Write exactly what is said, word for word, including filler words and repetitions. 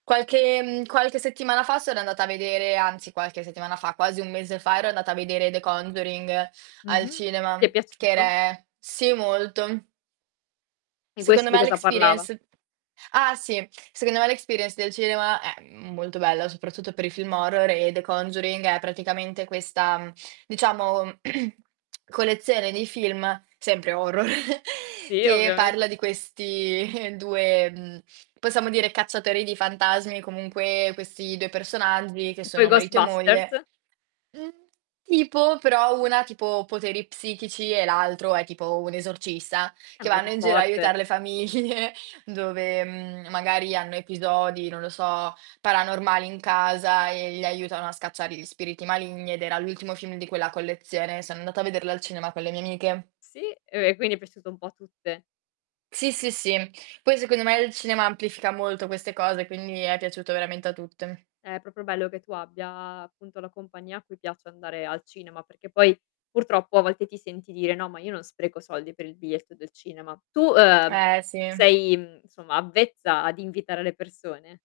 Qualche, ehm, qualche settimana fa sono andata a vedere anzi qualche settimana fa, quasi un mese fa ero andata a vedere The Conjuring al Mh-mh. Ti è cinema, che piaciuto? ere sì, molto. E Secondo questo di me l' cosa parlava? experience ah sì. Secondo me l' experience del cinema è m molto bella, soprattutto per i film horror e The Conduring è praticamente questa, mhmm, diciamo, collezione di film, sempre horror, Sì, che parla ovviamente. di questi due mhmm, possiamo dire cacciatori di fantasmi, comunque questi due personaggi che Tipo i sono marito e moglie Ghostbusters? mhmm, tipo, però una ha tipo poteri psichici e l'altro è tipo un esorcista, Eh, che vanno [unintelligible] in giro a forte. aiutar le famiglie dove, mhmm, magari hanno episodi, non lo so, paranormali in casa e li aiutano a scacciare gli spiriti maligni ed era l'ultimo film di quella collezione. Sono andata a vederlo al cinema con le mie amiche. Sì, ehm, quindi è piaciuto un po' a tutte. Sì, sì, sì. Poi secondo me il cinema amplifica molto queste cose, quindi è piaciuto veramente a tutte. Eh, proprio bello che tu abbia appunto la compagnia a cui piace andare al cinema, perché poi purtroppo a volte ti senti dire: "No, ma io non spreco soldi per il biglietto del cinema". Tu, ehm, Eh, sì. sei, mhmm, nsomma avvezza ad invitare le persone?